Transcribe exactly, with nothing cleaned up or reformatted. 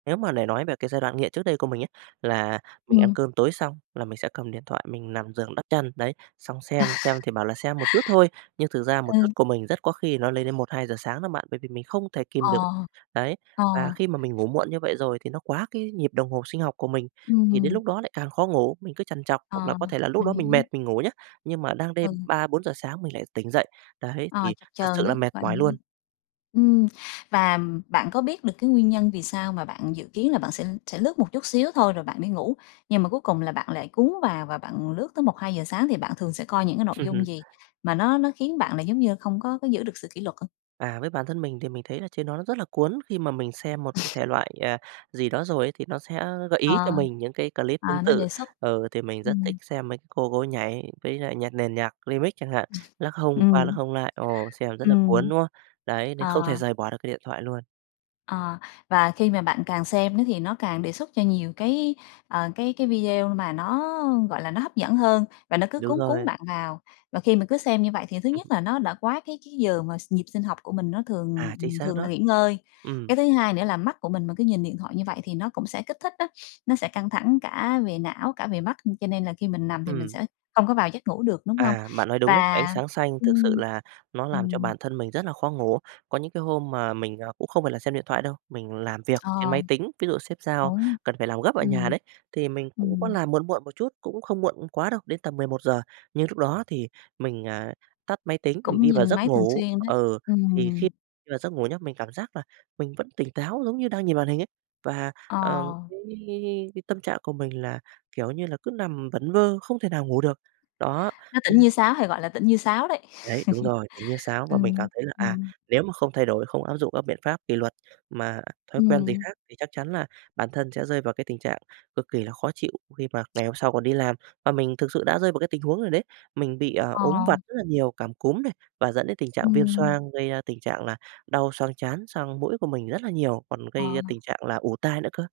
Nếu mà để nói về cái giai đoạn nghiện trước đây của mình ấy, là mình ăn Ừm. cơm tối xong là mình sẽ cầm điện thoại mình nằm giường đắp chăn, đấy, xong À! xem xem thì bảo là xem một chút thôi, nhưng thực ra một chút Ừ. của mình rất có khi nó lên đến một hai giờ sáng đó bạn, bởi vì mình không thể kìm được. Ờ. Đấy, Ờ. và khi mà mình ngủ muộn như vậy rồi thì nó quá cái nhịp đồng hồ sinh học của mình, thì đến Ừm. lúc đó lại càng khó ngủ, mình cứ trằn trọc, hoặc là Ờ, có thể là lúc mình đó mình mệt hiểu. mình ngủ nhá, nhưng mà đang đêm Ừ. ba bốn giờ sáng mình lại tỉnh dậy. Đấy, Ờ, thì chập thật chờn sự là đấy, mệt gọi là mỏi luôn. [unintelligible] Ừm, và bạn có biết được cái nguyên nhân vì sao mà bạn dự kiến là bạn sẽ sẽ lướt một chút xíu thôi rồi bạn đi ngủ, nhưng mà cuối cùng là bạn lại cuốn vào và bạn lướt tới một hai giờ sáng? Thì bạn thường sẽ coi những cái nội dung gì mà nó nó khiến bạn là giống như không có có giữ được sự kỷ luật á? À, với bản thân mình thì mình thấy là trên đó nó rất là cuốn, khi mà mình xem một cái thể loại, à, gì đó rồi ấy thì nó sẽ gợi Ờ, ý cho mình những cái clip tương à, nó tự. đề xuất. Ừ, thì mình rất thích Ừm. xem mấy cái cô cô ấy nhảy với lại nhạc nền nhạc Remix chẳng hạn, lắc hông qua lắc Ừm. hông lại, ồ, xem rất là cuốn, Ừm. đúng không? Đấy, nên Ờ. không thể rời bỏ được cái điện thoại luôn. Ờ, và khi mà bạn càng xem nó thì nó càng đề xuất cho nhiều cái, ờ, cái cái video mà nó, gọi là, nó hấp dẫn hơn và nó cứ Đúng cuốn cuốn rồi. bạn vào. Và khi mà cứ xem như vậy thì thứ Ừm. nhất là nó đã quá cái cái giờ mà s nhịp sinh học của mình nó thường À, chính xác thường là đó. nghỉ ngơi. Ừm. Cái thứ hai nữa là mắt của mình mà cứ nhìn điện thoại như vậy thì nó cũng sẽ kích thích á, nó sẽ căng thẳng cả về não, cả về mắt cho nên là khi mình nằm thì mình Ừm. sẽ không có vào giấc ngủ được, đúng hông? À, bạn nói đúng đấy, ánh Và sáng xanh thực sự ừm, là nó làm cho ừm. bản thân mình rất là khó ngủ. Có những cái hôm mà mình, ờ, cũng không phải là xem điện thoại đâu, mình làm việc trên máy Ờ. tính, ví dụ sếp giao Đúng, cần phải làm gấp ở nhà ừm. đấy, thì mình cũng có Ừm. làm muộn muộn một chút, cũng không muộn quá đâu, đến tầm mười một giờ, nhưng lúc đó thì mình, à, tắt máy tính, mình Cũng đi vào nhìn giấc máy thường ngủ. xuyên đấy, Ừ, thì khi ừm. đi vào giấc ngủ nhớ, mình cảm giác là mình vẫn tỉnh táo giống như đang nhìn màn hình ấy. Và, ờ, Ờ. cái cái cái cái cái tâm trạng của mình là, kiểu như là, cứ nằm vẩn vơ không thể nào ngủ được. Đó. Nó tỉnh [unintelligible] như sáo, hay gọi là tỉnh như sáo đấy. Đấy, đúng rồi, tỉnh như sáo và mình cảm Ừm, thấy là, à, ừm. nếu mà không thay đổi, không áp dụng các biện pháp kỷ luật mà thói quen gì Ừm. khác thì chắc chắn là bản thân sẽ rơi vào cái tình trạng cực kỳ là khó chịu khi mà ngày hôm sau còn đi làm. Và mình thực sự đã rơi vào cái tình huống rồi đấy, mình bị, ờ, Ờ. ốm vặt rất là nhiều, cảm cúm này và dẫn đến tình trạng viêm Ừm. xoang, gây ra tình trạng là đau xoang trán sang mũi của mình rất là nhiều, còn gây ra Ờ. tình trạng là ù tai nữa cơ.